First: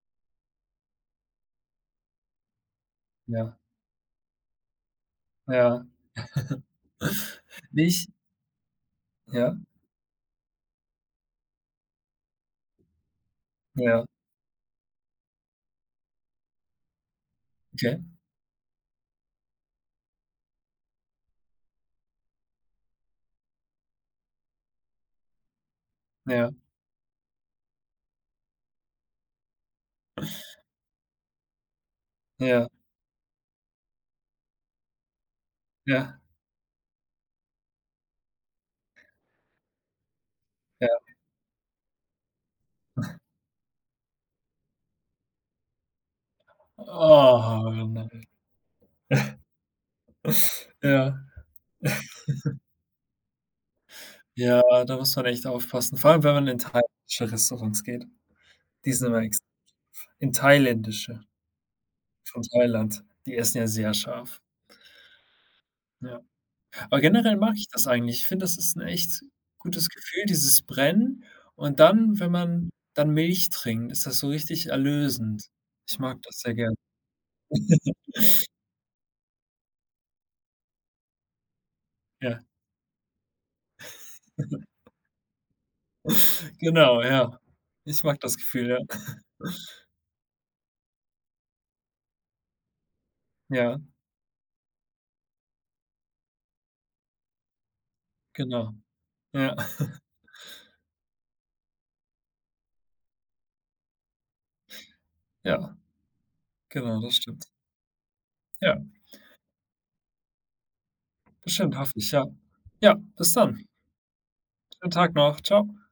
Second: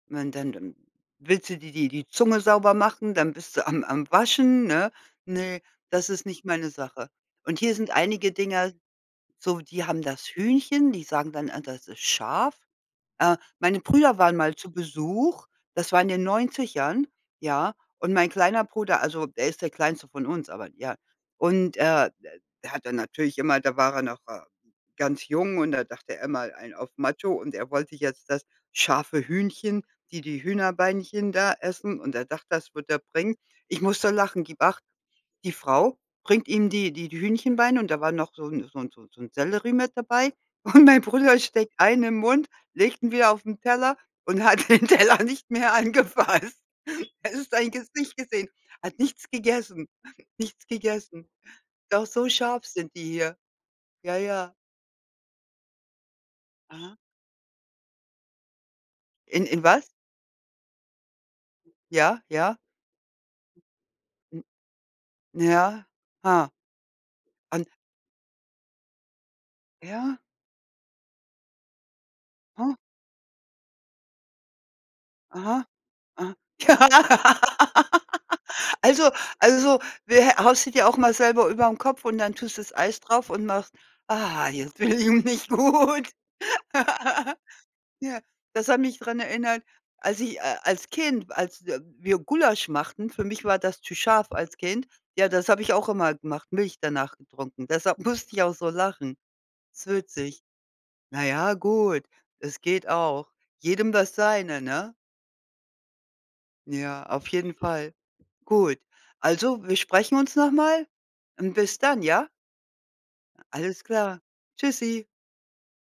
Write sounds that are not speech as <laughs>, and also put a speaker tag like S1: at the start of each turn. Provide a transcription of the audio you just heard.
S1: Wann denn denn willst du dir die die Zunge sauber machen, dann bist
S2: Ja.
S1: du am am Waschen, ne? Ne,
S2: Ja.
S1: das ist nicht
S2: <chuckles>
S1: meine Sache. Und hier sind
S2: Nicht
S1: einige Dinger so,
S2: Ja.
S1: die haben das Hühnchen, die sagen dann: „Ah, das ist scharf.“ Äh, meine
S2: Ja.
S1: Brüder waren mal zu Besuch, das war in den 90ern, ja.
S2: Okay.
S1: Und mein kleiner Bruder also, der ist der kleinste von uns, aber ja. Und, äh, d er hat dann natürlich immer, da war er noch, äh, ganz jung und da dachte er,
S2: Ja.
S1: „mal einen auf Macho“, und er wollte jetzt das scharfe Hühnchen, die die Hühnerbeinchen da essen und er dachte,
S2: Ja.
S1: das wird er bringen. Ich muss so lachen, gibt acht, die Frau
S2: Ja.
S1: bringt ihm die die die Hühnchenbeine und da war noch so 'n so 'n so 'n Sellerie mit dabei und
S2: Ja.
S1: mein Bruder steckt einen im Mund, legt ihn
S2: <snorts>
S1: wieder auf den Teller und hat den Teller nicht mehr angefasst. Hättest
S2: Oh,
S1: sein
S2: man,
S1: Gesicht
S2: ey.
S1: gesehen, hat nichts gegessen nichts
S2: <snorts> Äh, ja.
S1: gegessen. Doch so
S2: <chuckles>
S1: scharf sind die hier. Ja, ja.
S2: Ja, da muss man echt aufpassen, vor allem, wenn man in
S1: Aha.
S2: thailändische Restaurants geht. Die sind immer ex
S1: In in was?
S2: in thailändische
S1: Ja,
S2: von
S1: ja.
S2: Thailand. Die essen ja sehr scharf.
S1: Hm. Ja.
S2: Ja.
S1: Ha.
S2: Aber generell mag
S1: Und
S2: ich das eigentlich. Ich finde, das ist 'n echt gutes
S1: Ja.
S2: Gefühl, dieses Brennen. Und dann, wenn man
S1: Ha.
S2: dann Milch trinkt, ist das so richtig erlösend.
S1: Aha.
S2: Ich mag
S1: Ah,
S2: das sehr gerne. <laughs>
S1: <laughs> also also, wä haust du dir auch mal selber über den Kopf und dann
S2: Ja.
S1: tust du das Eis drauf und machst: „Ah, jetzt
S2: <laughs>
S1: fühle ich mich gut."
S2: Genau, ja.
S1: <laughs>
S2: Ich mag
S1: Ja,
S2: das
S1: das
S2: Gefühl, ja.
S1: hat mich dran
S2: <snorts>
S1: erinnert, als ich a als Kind, als w wir Gulasch machten, für mich war das
S2: Ja.
S1: zu scharf als Kind. Ja, das habe ich auch immer gemacht, Milch danach getrunken. Deshalb musste ich auch so
S2: Genau.
S1: lachen.
S2: Ja.
S1: Ist
S2: <chuckles>
S1: witzig. Na ja, gut. Es geht auch. Jedem das seine, ne?
S2: Ja. Genau,
S1: Ja,
S2: das
S1: auf
S2: stimmt.
S1: jeden Fall. Gut,
S2: Ja.
S1: also, wir sprechen uns noch mal, und
S2: Bestimmt.
S1: bis
S2: Hoffe
S1: dann,
S2: ich, ja.
S1: ja?
S2: Ja, bis dann.
S1: Alles klar,
S2: Schönen
S1: tschüssi.
S2: Tag noch. Tschau.